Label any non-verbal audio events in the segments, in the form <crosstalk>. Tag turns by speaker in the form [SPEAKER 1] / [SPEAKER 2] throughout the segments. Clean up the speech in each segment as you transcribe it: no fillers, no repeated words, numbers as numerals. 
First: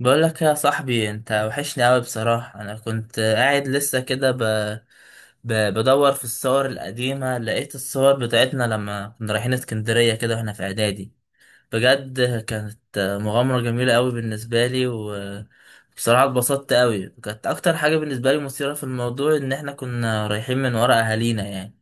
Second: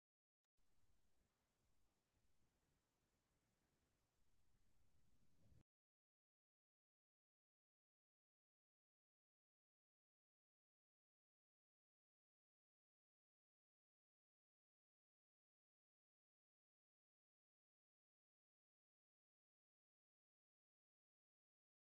[SPEAKER 1] بقول لك يا صاحبي، انت وحشني قوي بصراحة. انا كنت قاعد لسه كده بدور في الصور القديمة، لقيت الصور بتاعتنا لما كنا رايحين اسكندرية كده واحنا في اعدادي. بجد كانت مغامرة جميلة قوي بالنسبة لي، وبصراحة اتبسطت قوي. كانت اكتر حاجة بالنسبة لي مثيرة في الموضوع ان احنا كنا رايحين من ورا اهالينا يعني.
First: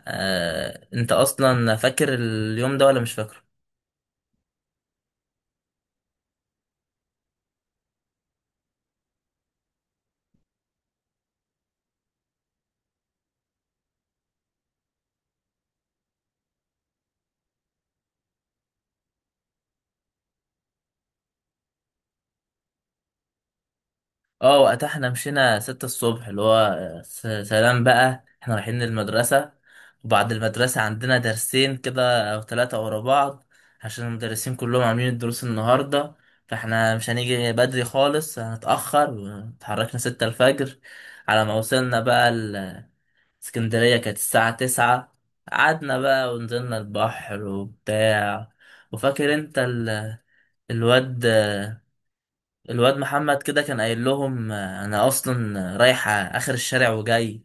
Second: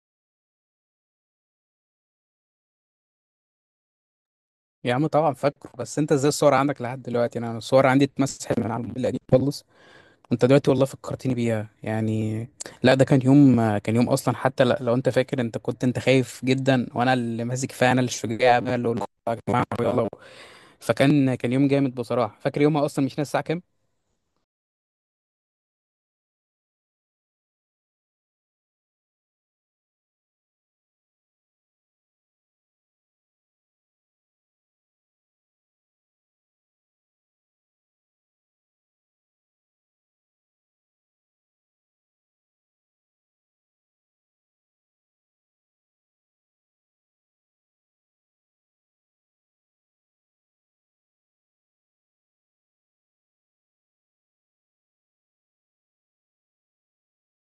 [SPEAKER 1] انت اصلا فاكر اليوم ده ولا مش فاكره؟
[SPEAKER 2] يا عم طبعا فاكره. بس انت ازاي الصور عندك لحد دلوقتي؟ انا الصور عندي اتمسحت من على الموبايل القديم خالص. انت دلوقتي والله فكرتني بيها يعني. لا، ده كان يوم اصلا، حتى لو انت فاكر، انت كنت خايف جدا، وانا اللي ماسك فيها، انا اللي الشجاع، انا اللي قلت يا جماعه يلا. فكان يوم جامد بصراحه. فاكر يومها اصلا، مش ناسي الساعه كام.
[SPEAKER 1] اه، وقتها احنا مشينا 6 الصبح، اللي هو سلام بقى احنا رايحين للمدرسة. وبعد المدرسة عندنا درسين كده أو ثلاثة ورا بعض، عشان المدرسين كلهم عاملين الدروس النهاردة. فاحنا مش هنيجي بدري خالص، هنتأخر. واتحركنا 6 الفجر. على ما وصلنا بقى اسكندرية كانت الساعة 9. قعدنا بقى ونزلنا البحر وبتاع. وفاكر انت الواد الواد محمد كده كان قايل لهم آه، انا اصلا رايح اخر الشارع وجاي.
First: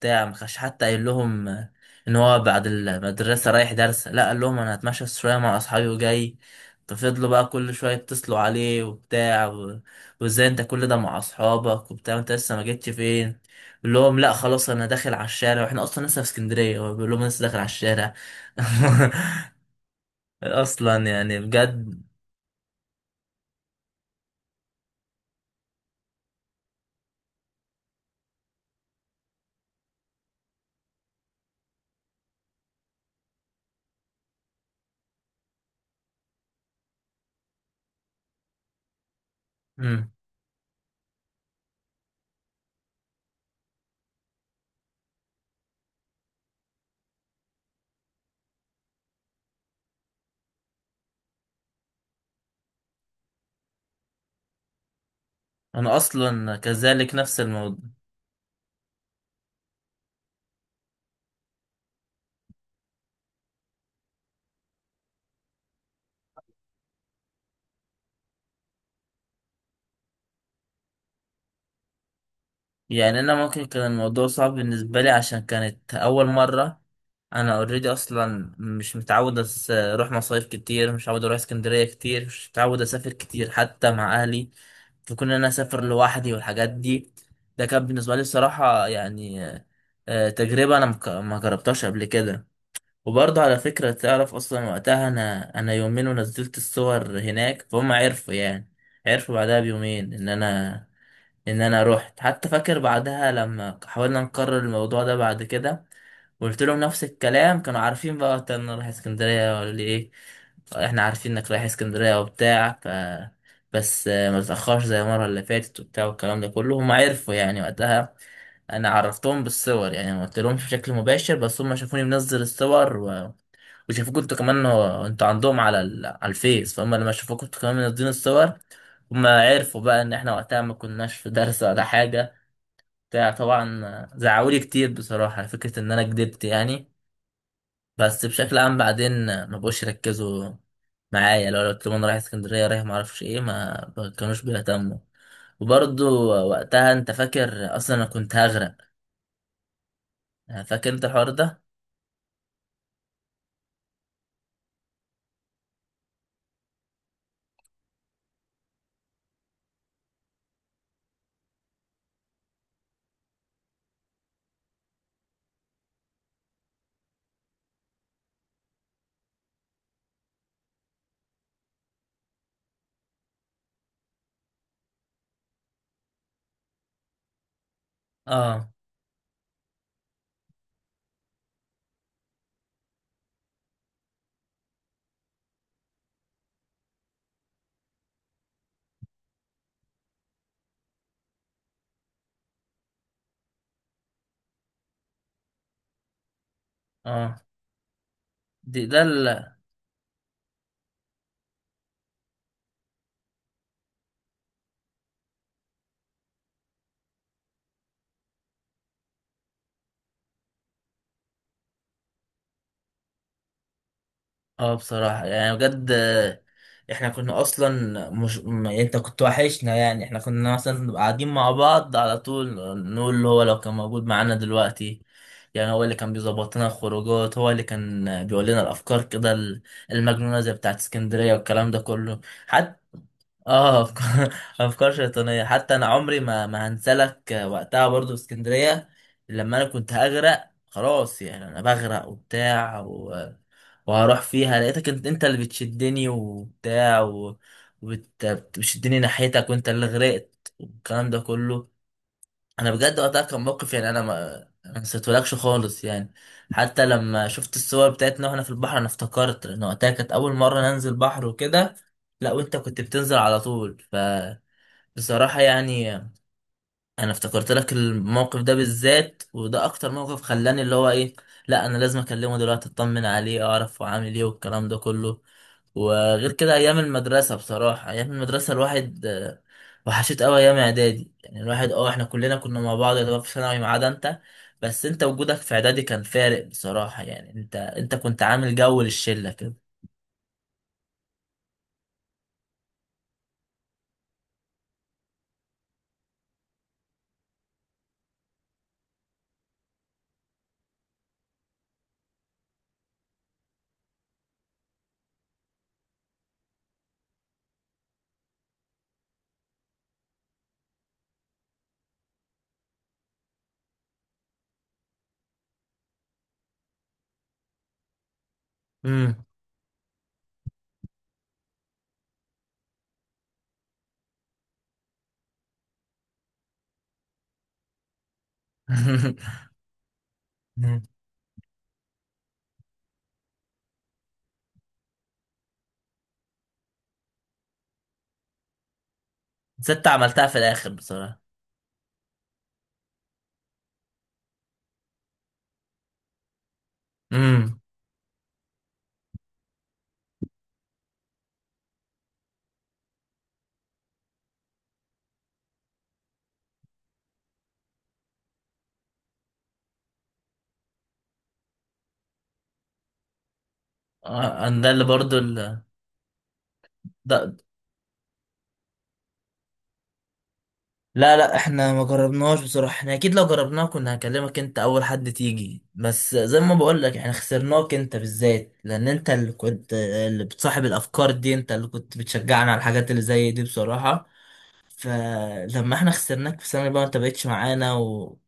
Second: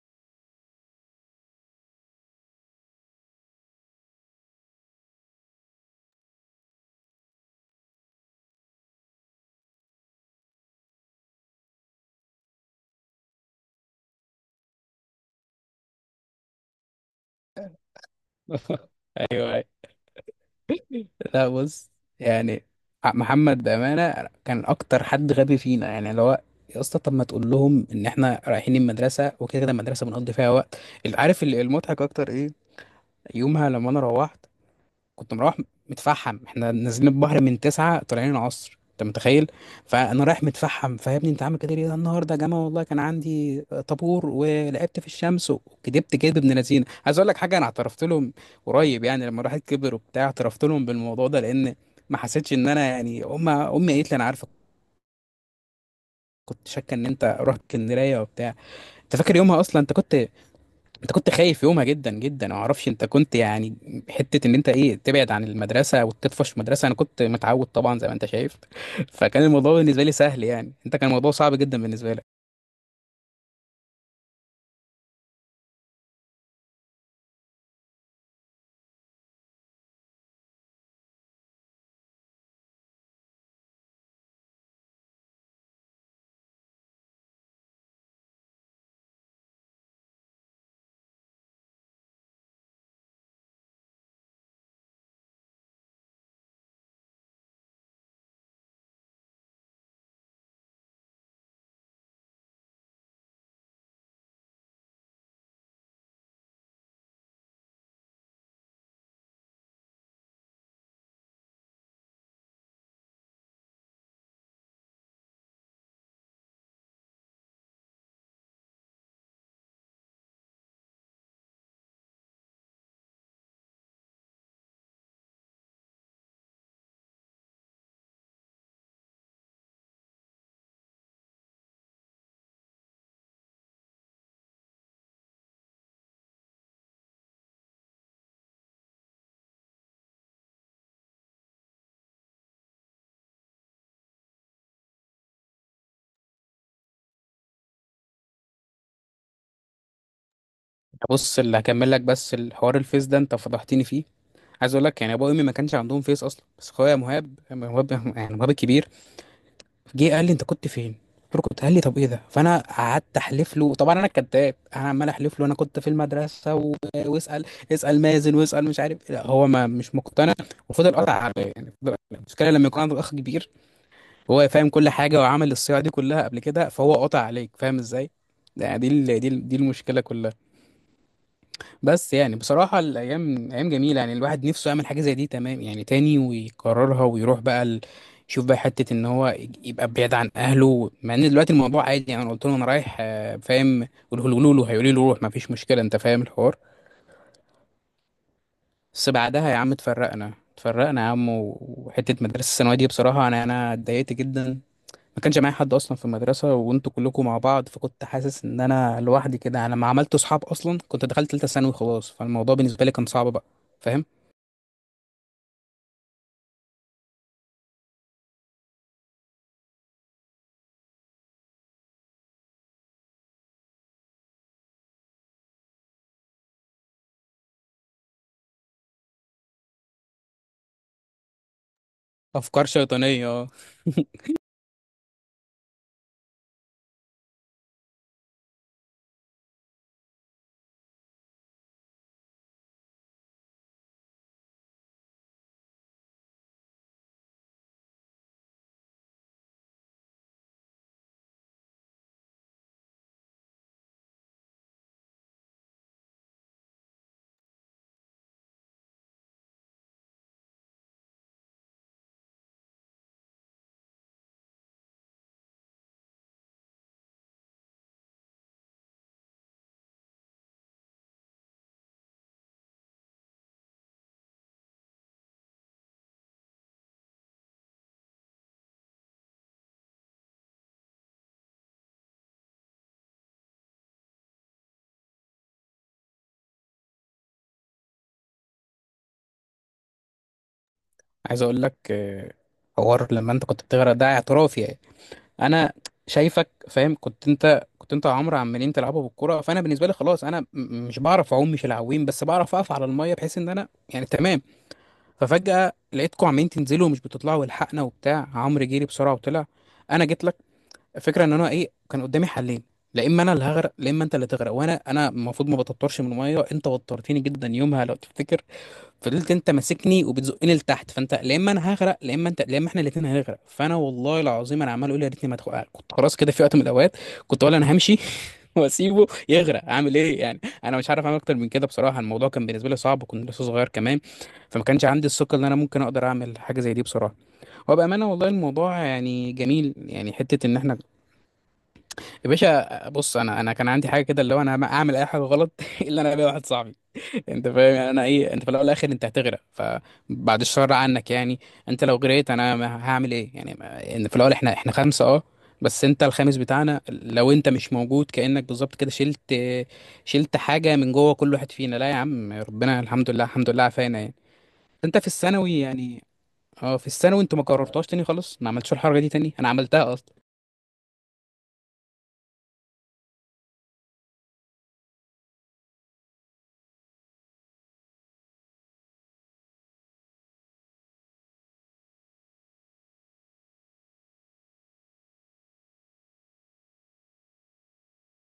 [SPEAKER 1] بتاع، ما كانش حتى قايل لهم آه، ان هو بعد المدرسه رايح درس، لا قال لهم انا هتمشى شويه مع اصحابي وجاي. ففضلوا بقى كل شويه يتصلوا عليه وبتاع، وازاي انت كل ده مع اصحابك وبتاع، انت لسه ما جيتش فين؟ بيقول لهم لا خلاص انا داخل على الشارع، واحنا اصلا لسه في اسكندريه، هو بيقول لهم لسه داخل على الشارع.
[SPEAKER 2] <laughs> ايوه.
[SPEAKER 1] <laughs> اصلا يعني
[SPEAKER 2] لا بص،
[SPEAKER 1] بجد.
[SPEAKER 2] يعني محمد بأمانة كان أكتر حد غبي فينا، يعني لو... يا اسطى، طب ما تقول لهم إن إحنا رايحين المدرسة، وكده كده المدرسة بنقضي فيها وقت. اللي عارف المضحك أكتر إيه؟ يومها لما أنا روحت كنت مروح متفحم، احنا نازلين البحر من تسعة طالعين العصر، انت متخيل؟
[SPEAKER 1] مم.
[SPEAKER 2] فانا رايح متفحم، فيا انت عامل كده ليه النهارده يا جماعه؟ والله كان عندي طابور ولعبت في الشمس، وكدبت كدب ابن لذينه. عايز اقول لك حاجه، انا اعترفت لهم قريب، يعني لما الواحد كبر وبتاع اعترفت لهم بالموضوع ده، لان ما حسيتش ان انا، يعني امي قالت لي انا عارفه،
[SPEAKER 1] انا اصلا
[SPEAKER 2] كنت شاكه ان
[SPEAKER 1] كذلك
[SPEAKER 2] انت
[SPEAKER 1] نفس
[SPEAKER 2] رحت
[SPEAKER 1] الموضوع.
[SPEAKER 2] اسكندريه وبتاع. انت فاكر يومها اصلا؟ انت كنت خايف يومها جدا جدا، ما اعرفش، انت كنت يعني حته ان انت ايه، تبعد عن المدرسه وتطفش مدرسه. انا كنت متعود طبعا زي ما انت شايف. <laughs> فكان الموضوع بالنسبه لي سهل، يعني انت كان الموضوع صعب جدا بالنسبه لك.
[SPEAKER 1] يعني انا ممكن كان الموضوع صعب بالنسبه لي عشان كانت اول مره. انا اوريدي اصلا مش متعود اروح مصايف كتير، مش متعود اروح اسكندريه كتير، مش متعود اسافر كتير حتى مع اهلي. فكون إن انا اسافر لوحدي والحاجات دي، ده كان بالنسبه لي الصراحه يعني تجربه انا ما جربتهاش قبل كده. وبرضه على فكره، تعرف اصلا وقتها، انا يومين ونزلت الصور هناك فهم عرفوا يعني. عرفوا بعدها بيومين ان انا روحت. حتى فاكر بعدها لما حاولنا نكرر الموضوع ده بعد كده، وقلت لهم نفس الكلام كانوا عارفين بقى. قلت انا رايح اسكندريه ولا ايه، احنا عارفين انك رايح اسكندريه وبتاع ف، بس ما تتاخرش زي المره اللي فاتت وبتاع والكلام ده كله. هم عرفوا يعني وقتها. انا عرفتهم بالصور، يعني ما قلت لهمش بشكل مباشر، بس هم شافوني منزل الصور، وشافوك انتوا كمان. هو انتوا عندهم على على الفيس، فهم لما شافوك انتوا كمان منزلين الصور هم عرفوا بقى ان احنا وقتها ما كناش في درس ولا حاجة. بتاع، طبعا زعقولي كتير بصراحة على فكرة ان انا كدبت يعني. بس بشكل عام بعدين ما بقوش يركزوا معايا. لو قلت لهم انا رايح اسكندرية، رايح ما اعرفش ايه، ما كانوش بيهتموا. وبرضو وقتها انت فاكر اصلا انا كنت هغرق؟ فاكر انت الحوار
[SPEAKER 2] بص، اللي
[SPEAKER 1] ده؟
[SPEAKER 2] هكمل لك بس، الحوار الفيس ده انت فضحتني فيه. عايز اقول لك، يعني ابويا وامي ما كانش عندهم فيس اصلا، بس اخويا مهاب، يعني مهاب الكبير، جه قال لي انت كنت فين؟ قلت له كنت، قال لي طب ايه ده؟ فانا قعدت احلف له طبعا، انا الكذاب، انا عمال احلف له انا كنت في المدرسه و... واسال اسال مازن واسال، مش عارف، لا هو ما مش مقتنع، وفضل قطع عليا، يعني المشكله لما يكون عندك اخ كبير، هو فاهم كل حاجه وعمل الصياعه دي كلها قبل كده، فهو قطع عليك فاهم ازاي.
[SPEAKER 1] اه.
[SPEAKER 2] يعني دي المشكله كلها. بس يعني بصراحة الأيام أيام جميلة، يعني الواحد نفسه يعمل حاجة زي دي تمام، يعني تاني ويكررها، ويروح بقى يشوف بقى حتة إن هو يبقى بعيد عن أهله، مع إن دلوقتي الموضوع عادي، يعني أنا قلت له أنا رايح فاهم؟ قولوا له، هيقولي له روح مفيش مشكلة أنت فاهم الحوار.
[SPEAKER 1] اه، دي ده.
[SPEAKER 2] بس بعدها يا عم اتفرقنا، اتفرقنا يا عم، وحتة مدرسة الثانوية دي، بصراحة أنا اتضايقت جدا. ما كانش معايا حد أصلا في المدرسة وأنتوا كلكم مع بعض، فكنت حاسس إن أنا لوحدي كده، أنا ما عملت صحاب أصلا، كنت دخلت تالتة ثانوي خلاص، فالموضوع بالنسبة لي كان صعب بقى، فاهم.
[SPEAKER 1] اه، بصراحة يعني بجد احنا كنا اصلا مش يعني انت كنت وحشنا. يعني احنا كنا مثلا نبقى قاعدين مع بعض على طول نقول اللي هو لو كان موجود معانا دلوقتي. يعني هو اللي كان بيظبط لنا الخروجات، هو اللي كان بيقول لنا الافكار كده المجنونة زي بتاعت اسكندرية والكلام ده كله.
[SPEAKER 2] افكار
[SPEAKER 1] حتى
[SPEAKER 2] شيطانيه اه.
[SPEAKER 1] اه
[SPEAKER 2] <laughs>
[SPEAKER 1] افكار <laughs> أفكار شيطانية. حتى انا عمري ما هنسلك وقتها برضو في اسكندرية لما انا كنت هغرق خلاص. يعني انا بغرق وبتاع، وهروح فيها، لقيتك انت، انت اللي بتشدني وبتاع بتشدني ناحيتك، وانت اللي غرقت والكلام ده كله. انا بجد وقتها كان موقف، يعني انا ما نسيتهولكش خالص يعني. حتى لما شفت الصور بتاعتنا واحنا في البحر انا افتكرت، لان وقتها كانت اول مره ننزل بحر وكده. لا وانت كنت بتنزل على طول. فبصراحه يعني انا افتكرت لك الموقف ده بالذات، وده اكتر موقف خلاني اللي هو ايه، لا انا لازم اكلمه دلوقتي، اطمن عليه، اعرف هو عامل ايه والكلام ده كله. وغير كده ايام المدرسه بصراحه، ايام المدرسه الواحد وحشيت قوي ايام اعدادي. يعني الواحد اه، احنا كلنا كنا مع بعض يعتبر في ثانوي ما عدا انت. بس انت وجودك في اعدادي كان فارق بصراحه. يعني انت كنت عامل جو للشله كده.
[SPEAKER 2] عايز اقول لك حوار لما انت كنت بتغرق ده، اعترافي يعني. انا شايفك فاهم، كنت انت وعمرو عمالين تلعبوا بالكوره، فانا بالنسبه لي خلاص، انا مش بعرف اعوم، مش العويم، بس بعرف اقف على الميه بحيث ان انا يعني تمام. ففجاه لقيتكم عمالين تنزلوا ومش بتطلعوا، والحقنا وبتاع، عمرو جري بسرعه وطلع، انا جيت لك. الفكره ان انا ايه، كان قدامي حلين، لا اما انا اللي هغرق، لا اما انت اللي تغرق، وانا المفروض ما بتطرش من الميه، انت وترتني جدا يومها لو تفتكر.
[SPEAKER 1] امم.
[SPEAKER 2] فضلت انت ماسكني وبتزقني لتحت، فانت لا اما انا هغرق، لا اما انت، لا اما احنا الاثنين هنغرق، فانا والله العظيم انا عمال اقول يا ريتني ما ادخل، كنت خلاص كده في وقت من الاوقات كنت اقول انا همشي. <laughs> واسيبه
[SPEAKER 1] <laughs>
[SPEAKER 2] يغرق، اعمل ايه يعني، انا مش عارف اعمل اكتر من كده بصراحه، الموضوع كان بالنسبه لي صعب، وكنت لسه صغير كمان، فما كانش عندي الثقه ان انا ممكن اقدر اعمل حاجه زي دي بصراحه. وبامانه والله الموضوع يعني جميل،
[SPEAKER 1] ست
[SPEAKER 2] يعني
[SPEAKER 1] عملتها في
[SPEAKER 2] حته ان
[SPEAKER 1] الاخر
[SPEAKER 2] احنا...
[SPEAKER 1] بصراحه.
[SPEAKER 2] يا باشا بص، انا كان عندي حاجه كده، اللي هو انا ما اعمل اي حاجه غلط <laughs> الا انا، بقى واحد صاحبي انت
[SPEAKER 1] امم.
[SPEAKER 2] فاهم، يعني انا ايه، انت في الاول والاخر انت هتغرق، فبعد الشر عنك يعني، انت لو غرقت انا ما هعمل ايه يعني، ان في الاول احنا خمسه اه، بس انت الخامس بتاعنا، لو انت مش موجود كانك بالظبط كده شلت حاجه من جوه كل واحد فينا. لا يا عم، ربنا الحمد لله، الحمد لله عافانا يعني.
[SPEAKER 1] ده اللي
[SPEAKER 2] انت في
[SPEAKER 1] برضو
[SPEAKER 2] الثانوي يعني اه، في الثانوي
[SPEAKER 1] ده.
[SPEAKER 2] انتوا ما كررتهاش تاني خلاص، ما عملتش الحركه دي تاني، انا عملتها اصلا.
[SPEAKER 1] لا لا، احنا ما جربناهاش بصراحة. احنا اكيد لو جربناها كنا هكلمك انت اول حد تيجي. بس زي ما بقول لك، احنا خسرناك انت بالذات لان انت اللي كنت اللي بتصاحب الافكار دي، انت اللي كنت بتشجعنا على الحاجات اللي زي دي بصراحة. فلما احنا خسرناك في سنة بقى، انت بقيتش معانا، و...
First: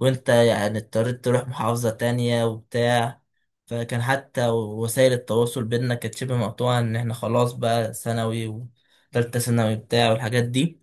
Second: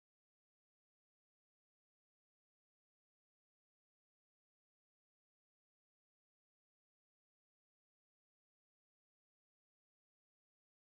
[SPEAKER 1] وانت يعني اضطريت تروح محافظة تانية وبتاع. فكان حتى وسائل التواصل بينا كانت شبه مقطوعة، ان احنا خلاص بقى ثانوي وتالتة ثانوي بتاع والحاجات دي.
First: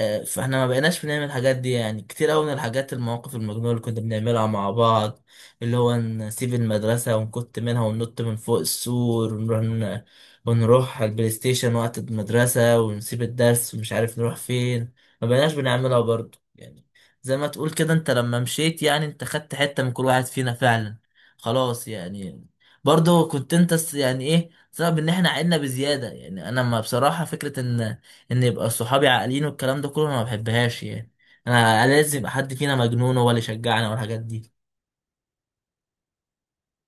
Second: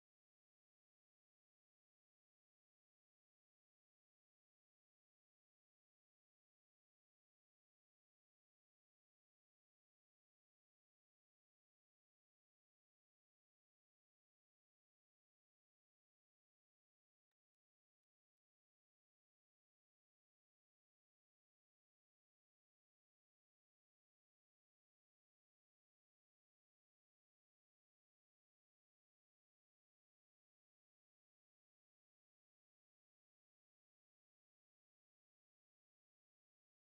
[SPEAKER 1] فاحنا ما بقيناش بنعمل الحاجات دي يعني، كتير قوي من الحاجات المواقف المجنونة اللي كنا بنعملها مع بعض. اللي هو نسيب المدرسة ونكت منها وننط من فوق السور، ونروح ونروح على البلاي ستيشن وقت المدرسة ونسيب الدرس ومش عارف نروح فين. ما بقيناش بنعملها برضه يعني. زي ما تقول كده، انت لما مشيت يعني انت خدت حتة من كل واحد فينا فعلا، خلاص يعني. برضه كنت انت يعني ايه سبب ان احنا عدنا بزيادة. يعني انا ما بصراحة فكرة ان يبقى صحابي عاقلين والكلام ده كله انا ما بحبهاش يعني. انا لازم يبقى حد فينا مجنون هو اللي يشجعنا والحاجات دي.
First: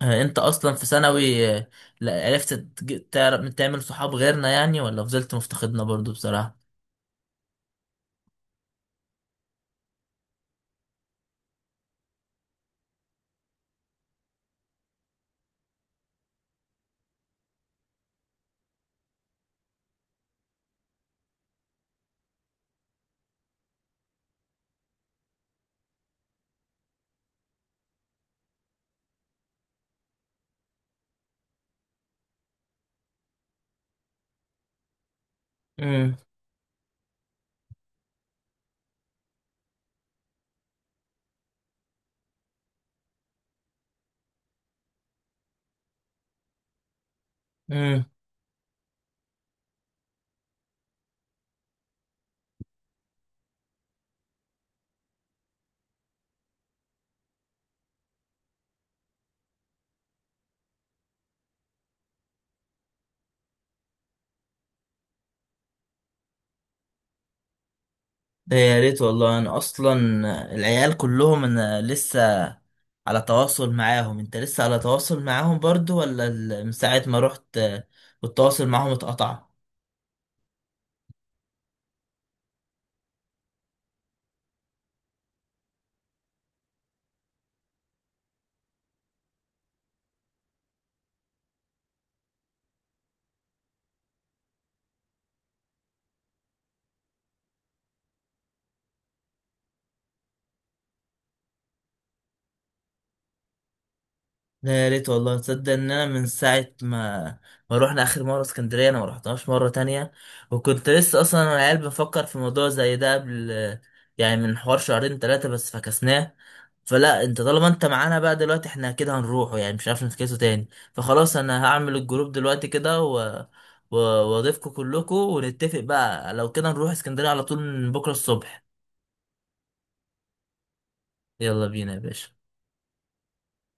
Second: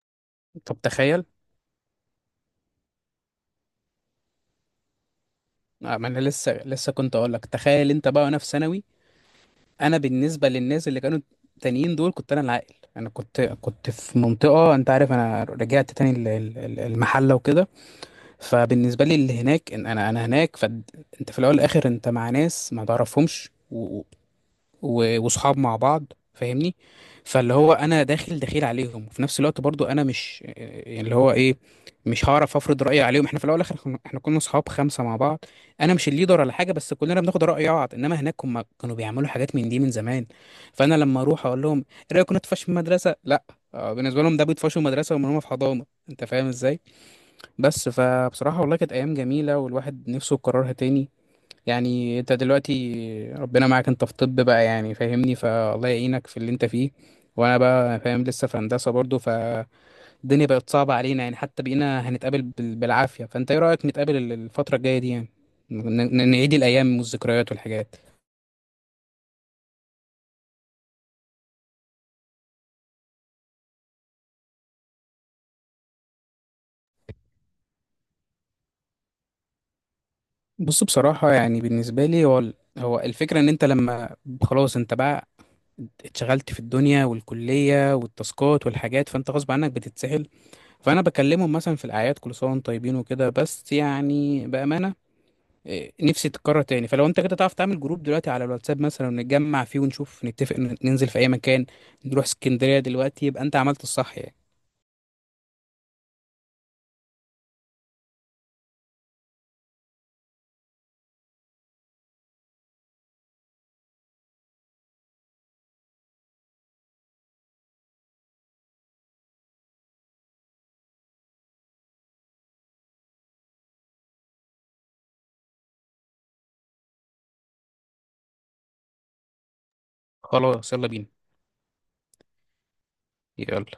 [SPEAKER 1] انت اصلا
[SPEAKER 2] طب
[SPEAKER 1] في
[SPEAKER 2] تخيل
[SPEAKER 1] ثانوي عرفت تعرف تعمل صحاب غيرنا يعني، ولا فضلت مفتقدنا
[SPEAKER 2] ما
[SPEAKER 1] برضو
[SPEAKER 2] انا
[SPEAKER 1] بصراحة؟
[SPEAKER 2] لسه كنت اقول لك تخيل، انت بقى وانا في ثانوي. انا بالنسبه للناس اللي كانوا تانيين دول، كنت انا العاقل، انا كنت في منطقه، انت عارف انا رجعت تاني المحله وكده. فبالنسبه لي اللي هناك، إن انا هناك، فانت في الاول والاخر انت مع ناس ما تعرفهمش، وصحاب مع بعض، فاهمني. فاللي هو انا داخل دخيل عليهم، وفي نفس الوقت برضو انا مش يعني اللي هو ايه، مش هعرف افرض رايي عليهم، احنا في الاول والاخر احنا كنا صحاب خمسه مع بعض. انا مش
[SPEAKER 1] امم.
[SPEAKER 2] الليدر ولا حاجه، بس كلنا بناخد راي بعض، انما هناك هم كانوا بيعملوا حاجات من دي من زمان. فانا لما اروح اقول لهم ايه رايكم ندفش في المدرسه، لا بالنسبه لهم ده بيطفشوا المدرسه، وهم في حضانه، انت فاهم ازاي. بس
[SPEAKER 1] امم.
[SPEAKER 2] فبصراحه والله كانت ايام جميله، والواحد نفسه يكررها تاني. يعني انت دلوقتي ربنا معاك انت في طب بقى، يعني فاهمني، فالله يعينك في اللي انت فيه، وانا بقى فاهم لسه في هندسة برضه. فالدنيا بقت صعبة علينا، يعني حتى بقينا هنتقابل بالعافية، فانت ايه رأيك نتقابل الفترة الجاية دي يعني، نعيد الايام والذكريات والحاجات؟
[SPEAKER 1] ده يا ريت والله. انا اصلا العيال كلهم انا لسه على تواصل معاهم. انت لسه على تواصل معاهم برضو، ولا من ساعة ما رحت والتواصل معاهم اتقطع؟
[SPEAKER 2] بص بصراحة، يعني بالنسبة لي هو هو الفكرة ان انت لما خلاص انت بقى اتشغلت في الدنيا والكلية والتاسكات والحاجات، فانت غصب عنك بتتسحل. فانا بكلمهم مثلا في الاعياد كل سنه وانتم طيبين وكده، بس يعني بامانه نفسي تتكرر تاني. فلو انت كده تعرف تعمل جروب دلوقتي على الواتساب مثلا، ونتجمع فيه ونشوف، نتفق ننزل في اي مكان، نروح اسكندريه دلوقتي يبقى انت عملت الصح يعني.
[SPEAKER 1] لا يا ريت والله. تصدق ان انا من ساعه ما روحنا اخر مره اسكندريه انا ما رحتهاش مره تانية. وكنت لسه اصلا انا العيال بفكر في موضوع زي ده قبل، يعني من حوار شهرين ثلاثه، بس فكسناه. فلا، انت طالما انت معانا بقى دلوقتي احنا كده هنروحه يعني، مش عارف نفكسه تاني. فخلاص، انا هعمل الجروب دلوقتي كده واضيفكم كلكم ونتفق بقى لو كده نروح اسكندريه على طول من بكره الصبح.
[SPEAKER 2] خلاص يلا بينا.
[SPEAKER 1] يلا بينا يا باشا.
[SPEAKER 2] يلا.